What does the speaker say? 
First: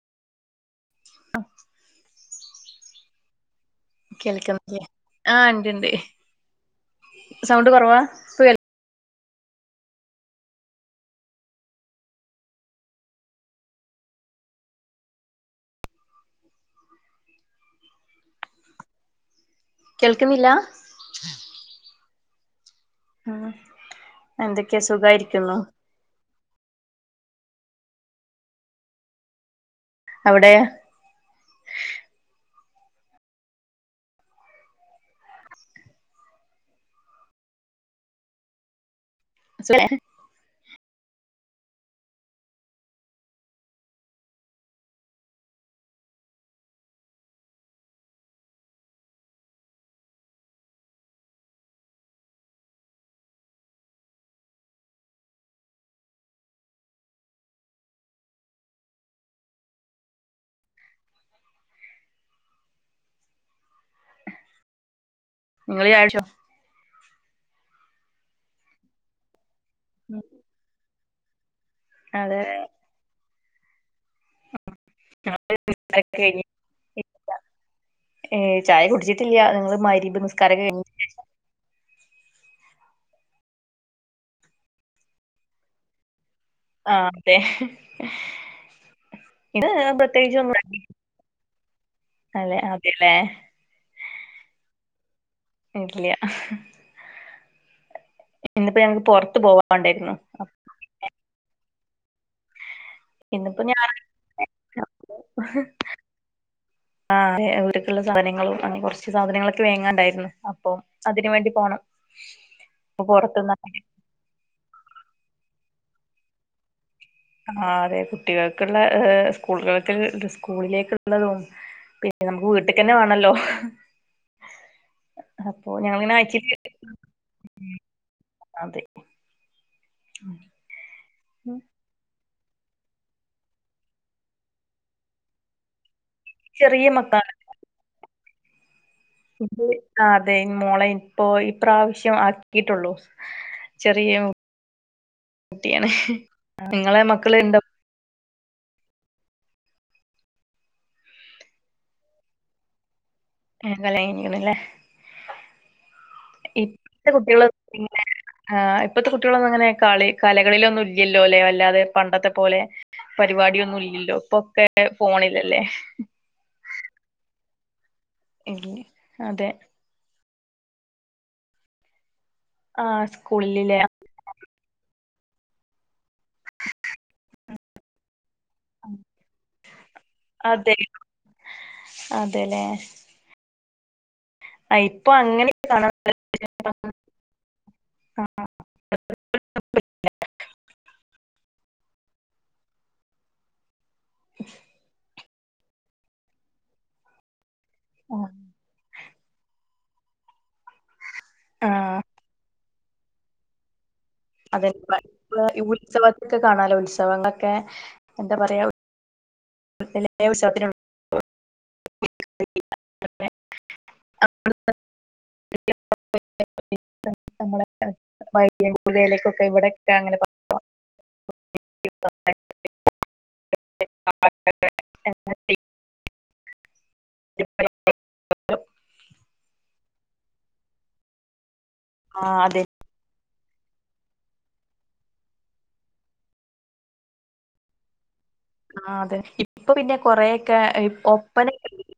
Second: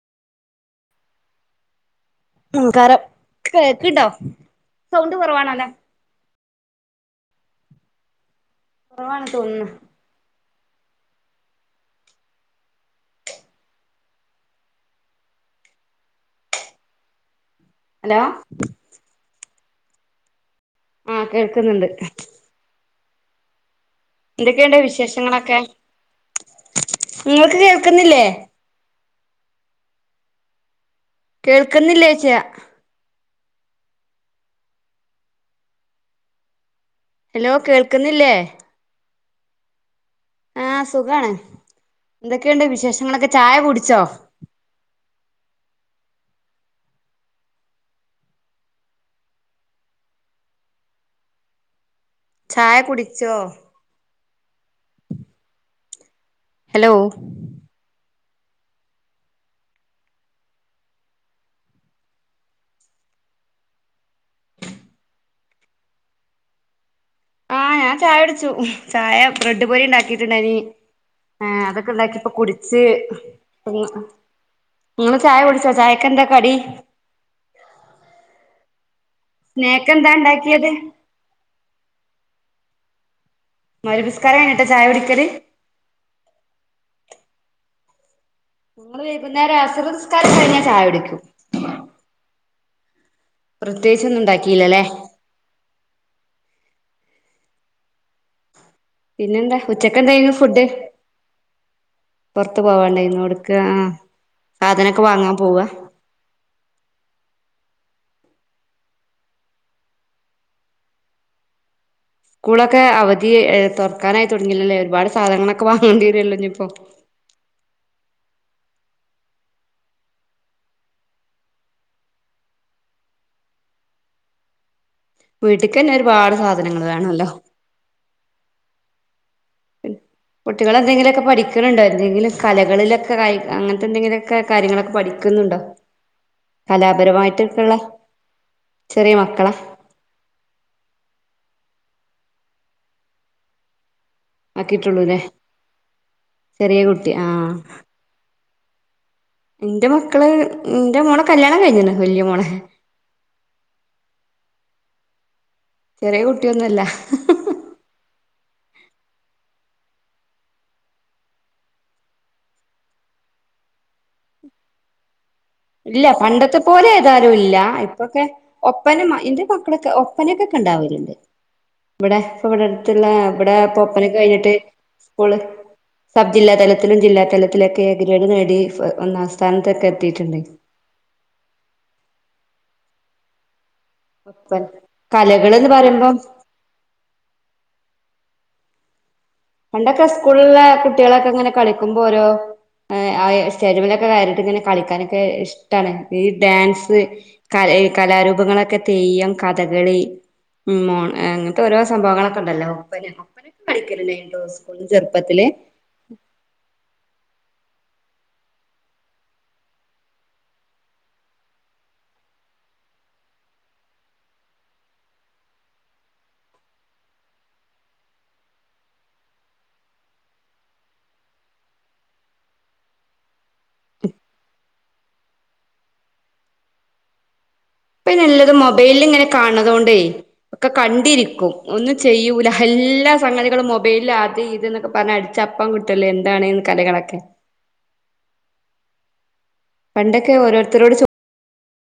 അ മ് കാരം കേക്കുന്നുണ്ടോ കേൾക്കുന്നില്ലേ സൗണ്ട് ആഹ് കുറവാണല്ലേ ഇണ്ട്ണ്ട് സൗണ്ട് കുറവാ ഇപ്പ കുറവാണ് തോന്നുന്നു ഹലോ കേൾക്കുന്നില്ല ആഹ് കേൾക്കുന്നുണ്ട് ആഹ് എന്തൊക്കെയുണ്ട് വിശേഷങ്ങളൊക്കെ നിങ്ങൾക്ക് കേൾക്കുന്നില്ലേ അവിടെയൊ കേൾക്കുന്നില്ലേയ ച്ചയാ ഹലോ കേൾക്കുന്നില്ലേ സുഖല്ലേ ആഹ് സുഖമാണ് എന്തൊക്കെയുണ്ട് വിശേഷങ്ങളൊക്കെ ചായ കുടിച്ചോ ചായ കുടിച്ചോ ഹലോ നിങ്ങള് ചായ കുടിച്ചോ ആഹ് ഞാൻ ചായ കുടിച്ചു ചായ ബ്രെഡ് പൊരി ഉണ്ടാക്കിയുണ്ടായിരുന്നു ആഹ് അതൊക്കെ ഉണ്ടാക്കി ഇപ്പൊ അതെ കുടിച്ച് നിങ്ങള് ചായ കുടിച്ചോ ചായക്കെന്താ കടി ഏ ചായ കുടിച്ചിട്ടില്ല നങ്ങൾ സ്നേക്ക് എന്താ മഖറിബ് നിസ്കാരൊക്കെ ഉണ്ടാക്കിയത് കഴിഞ്ഞശേഷം മഹരിബ് നിസ്കാരം കഴിഞ്ഞിട്ടാ ചായ കുട്ടിക്കല് ആഹ് അതെ ഞങ്ങൾ വൈകുന്നേരം ഇത് അസർ നിസ്കാരം പ്രത്യേകിച്ച് കഴിഞ്ഞാൽ ചായ കുടിക്കും അതെ അതെല്ലേ പ്രത്യേകിച്ച് ഒന്നും ഉണ്ടാക്കിയില്ലല്ലേ ഇല്യ [unintelligible] പിന്നെന്താ ഉച്ചക്ക പോവാണ്ടായിരുന്നു എന്തായിരുന്നു ഫുഡ് പുറത്ത് പോവാൻ ഉണ്ടായിരുന്നു ഒരുക്ക് ഇന്നിപ്പോ ങാ ഞാൻ സാധനൊക്കെ വാങ്ങാൻ പോവുവാ ആഹ് ഇവർക്ക് ഉള്ള സാധനങ്ങളും അങ്ങനെ കുറച്ച് സാധനങ്ങളൊക്കെ വാങ്ങാൻ ഉണ്ടായിരുന്നു അപ്പൊ അതിന് വേണ്ടി പോണം സ്കൂളൊക്കെ അപ്പൊ അവധി് പുറത്തുന്ന് തുറക്കാനായി തുടങ്ങിയില്ലേ ഒരുപാട് സാധനങ്ങളൊക്കെ വാങ്ങേണ്ടി വരുല്ലോ ഇനിയിപ്പോ ആഹ് അതെ കുട്ടികൾക്കുള്ള ഹ് സ്കൂളുകൾക്ക് സ്കൂളിലേക്കുള്ളതും പിന്നെ നമുക്ക് വീട്ടക്ക്ന്നെ വേണല്ലോ അപ്പൊ വീട്ടക്ക് തന്നെ ഞങ്ങളിങ്ങനെ ഒരുപാട് ആഴ്ചയില് സാധനങ്ങൾ വേണല്ലോ അതെ കുട്ടികളെന്തെങ്കിലൊക്കെ പഠിക്കുന്നുണ്ടോ എന്തെങ്കിലും കലകളിലൊക്കെ ക അങ്ങനത്തെ എന്തെങ്കിലുമൊക്കെ കാര്യങ്ങളൊക്കെ പഠിക്കുന്നുണ്ടോ ചെറിയ മക്കളാണ് കലാപരമായിട്ടൊക്കെയുള്ള ചെറിയ [inaudible] മക്കളെ ആഹ അതെ മോളെ ഇപ്പോൊ ഈ പ്രാവശ്യം ആക്കിയിട്ടുള്ളു ചെറിയ ആക്കിയിട്ടുള്ളൂല്ലേ കുട്ടിയ ചെറിയ നിങ്ങളെ കുട്ടി മക്കള് ഇ ആഹ് എന്റെ മക്കള് എന്റെ മോളെ കല്യാണം കഴിഞ്ഞന്ന് വല്യ മോളെ കലനിക്കന്നല്ലേ ചെറിയ കുട്ടിയൊന്നുംല്ല ഇപ്പത്തെ കുട്ടികൾ ആ് ഇപ്പഴത്തെ കുട്ടികളൊന്നും അങ്ങനെ കളി കലകളിലൊന്നും ഇല്ലല്ലോ അല്ലെ അല്ലാതെ പണ്ടത്തെ പോലെ പരിപാടിയൊന്നും ഇല്ലല്ലോ ഇപ്പൊക്കെ ഫോണില്ലല്ലേ ഇല്ല പണ്ടത്തെ പോലെ ഏതാലും ഇല്ല ഇപ്പൊക്കെ ഇല്ല ഒപ്പന എന്റെ അതെ മക്കളൊക്കെ പപ്പനൊക്കെ കണ്ടാവലുണ്ട് ഇവിടെ ഇ ഇവിടെ ആ അടുത്തുള്ള ഇവിടെൊ സ്കൂളിലല്ലേ അപ്പന കഴിഞ്ഞിട്ട് സ്കൂള് സബ് ജില്ലാ തലത്തിലും ജില്ലാ തലത്തിലൊക്കെ ഗ്രേഡ് നേടി ഒന്നസ്ഥാനത്തൊക്കെ എത്തിയിട്ടുണ്ട് അതെ അതെല്ലേ ഒപ്പന ആഹ ഇപ്പൊ അങ്ങനെയക്ക കലകൾന്ന് കാണ പറയുമ്പം ആഹ പണ്ടൊക്കെ സ്കൂളില കുട്ടികളൊക്കെ ഇങ്ങനെ കളിക്കുമ്പോൾ ഓരോ ശരിമില [inaudible] കയട്ട് ഇങ്ങനെ കളിക്കാനൊക്കെ ഇഷ്ടമാണ് ഈ ഡാൻസ് കലഈ കലാരൂപങ്ങളൊക്കെ തെയ്യം കഥകളി ഉ മോ അങ്ങനത്തെ ആ ഓരോ സംഭവങ്ങളൊക്കെ ഉണ്ടല്ലോ ഉപ്പനപ്പ പഠിക്കലൻ [inaudible] സ്കൂളും ചെറുപ്പത്തില് ഉത്സവത്തൊക്കെ കാണാലോ ഉത്സവങ്ങളൊക്കെ എന്താ പറയാ [inaudible] [inaudible] നമ്മള വൈദ്യ പൂജയിലേക്കൊക്കെ ഇവിടെക്കെ അങ്ങനെ [inaudible] [inaudible] [inaudible] ഇപ്പൊ നല്ലത് മൊബൈലിൽ ഇങ്ങനെ കാണത് കൊണ്ടേ ഒക്കെ കണ്ടിരിക്കും ഒന്നും ആ ചെയ്യൂല അതെ എല്ലാ സംഗതികും മൊബൈലിൽ ആദ്യ ഇത് എന്നൊക്കെ പറഞ്ഞാഞ് അടിച്ചപ്പം കിട്ടല്ലോ എന്താണ്ന്ന് കലകളൊക്കെ ആഹ അതെ ഇപ്പൊ പിന്നെ പണ്ടൊക്കെ ഓരോരുത്തരോട് കൊറെയൊക്കെ ഒപ്പനൊക്കെ